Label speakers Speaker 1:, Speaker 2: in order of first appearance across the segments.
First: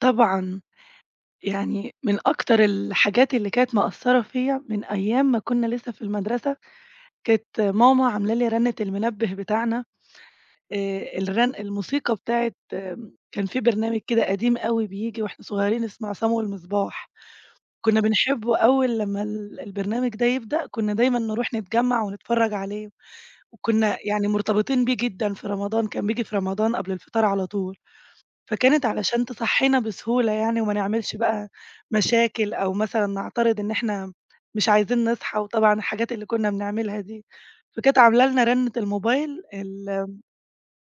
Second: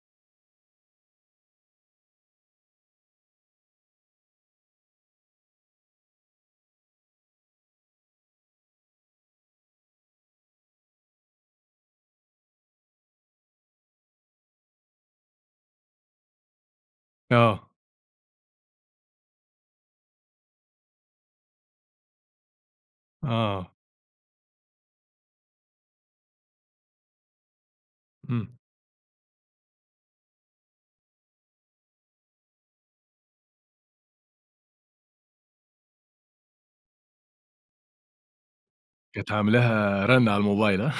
Speaker 1: طبعًا. يعني من أكتر الحاجات اللي كانت مأثّرة فيّا من أيام ما كنّا لسه في المدرسة، كانت ماما عاملة لي رنّة المنبه بتاعنا آآ الغن الموسيقى بتاعة م كان في برنامج كده قديم أوي بييجي واحنا صغيّرين اسمه عصام والمصباح،
Speaker 2: آه.
Speaker 1: كنّا بنحبه أول لمّا ال البرنامج ده يبدأ كنّا دايمًا نروح نتجمّع ونتفرّج عليه،
Speaker 2: آه.
Speaker 1: وكنّا يعني مرتبطين بيه جدًا في رمضان كان بييجي في رمضان قبل الفطار على طول،
Speaker 2: إمم.
Speaker 1: فكانت علشان تصحينا بسهولة يعني وما نعملش بقى مشاكل أو مثلًا نعترض إن إحنا مش عايزين نصحى وطبعًا الحاجات اللي كنّا بنعملها دي، فكانت عاملة لنا رنّة
Speaker 2: كانت
Speaker 1: الموبايل
Speaker 2: عاملاها
Speaker 1: الم
Speaker 2: رنّة على الموبايل.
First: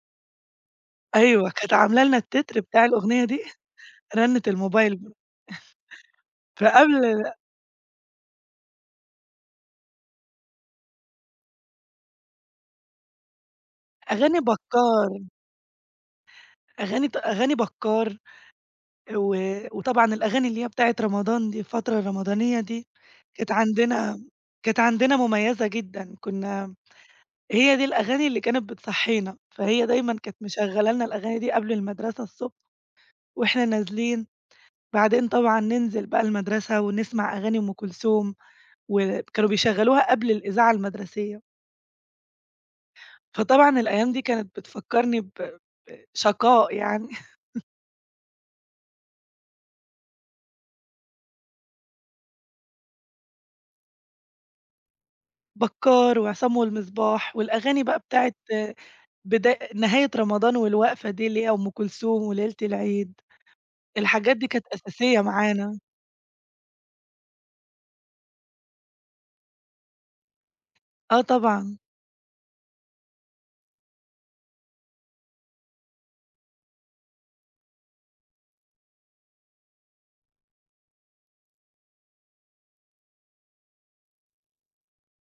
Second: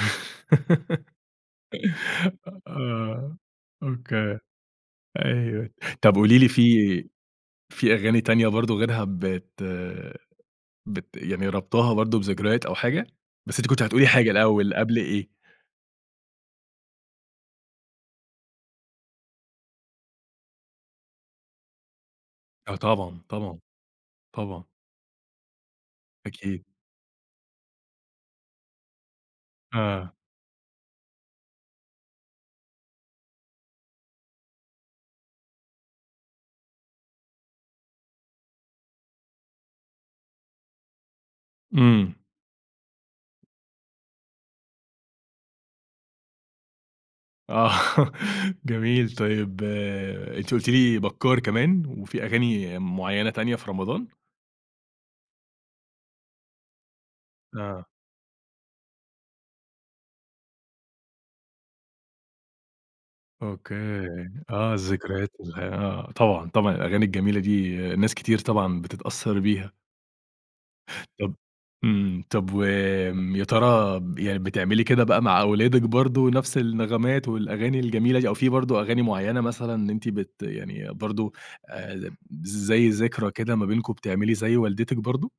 Speaker 1: أيوه، كانت عاملة لنا التتر بتاع الأغنية
Speaker 2: آه
Speaker 1: دي
Speaker 2: أوكي،
Speaker 1: رنّة الموبايل ب
Speaker 2: أيوه طَب قولي لي
Speaker 1: فقبل
Speaker 2: في
Speaker 1: ال
Speaker 2: في أغاني تانية برضه غيرها بت بت يعني رابطاها برضه بذكريات أو حاجة؟ بس أنتِ كنتِ هتقولي حاجة
Speaker 1: أغاني
Speaker 2: الأول قبل
Speaker 1: بكّار.
Speaker 2: إيه؟
Speaker 1: أغاني ت أغاني بكّار، و وطبعًا الأغاني اللي هي بتاعة رمضان دي الفترة الرمضانية
Speaker 2: آه
Speaker 1: دي،
Speaker 2: طبعًا،
Speaker 1: كانت
Speaker 2: طبعًا.
Speaker 1: عندنا م
Speaker 2: طبعًا.
Speaker 1: كانت عندنا مُميزة جدًا كنّا
Speaker 2: أكيد.
Speaker 1: امم، هي دي الأغاني اللي كانت بتصحينا، فهي
Speaker 2: آه.
Speaker 1: دايمًا كانت مشغلة لنا الأغاني دي قبل المدرسة الصبح واحنا نازلين، بعدين طبعًا ننزل بقى المدرسة ونسمع أغاني أم كلثوم وب كانوا بيشغّلوها قبل الإذاعة المدرسية.
Speaker 2: إمم.
Speaker 1: فطبعًا الأيام دي كانت بتفكّرني ب ب شقاء يعني
Speaker 2: آه، جميل طيب أنتِ قُلتِ لي بكّار كمان وفي أغاني معيّنة تانية في رمضان؟
Speaker 1: بكّار وعصام والمصباح والأغاني
Speaker 2: آه.
Speaker 1: بقى بتاعة بدا آآ، نهاية رمضان والوقفة دي اللي هي أم كلثوم وليلة العيد،
Speaker 2: أوكي
Speaker 1: الحاجات دي كانت
Speaker 2: آه،
Speaker 1: أساسية
Speaker 2: الذكريات والحا
Speaker 1: معانا.
Speaker 2: آه طبعًا، طبعًا الأغاني الجميلة دي ناس كتير طبعًا بتتأثّر بيها.
Speaker 1: آه،
Speaker 2: طَب
Speaker 1: طبعًا.
Speaker 2: إمم، طَب وآمم يا ترى ب يعني بتعملي كده بقى مع أولادِك برضه نَفْس النغمات والأغاني الجميلة دي؟ أو في برضه أغاني معيّنة مثلًا أنتِ بت يعني برضه آآ، يم بز زي ذكرى كده ما بينكم بتعملي زي والدتِك برضه؟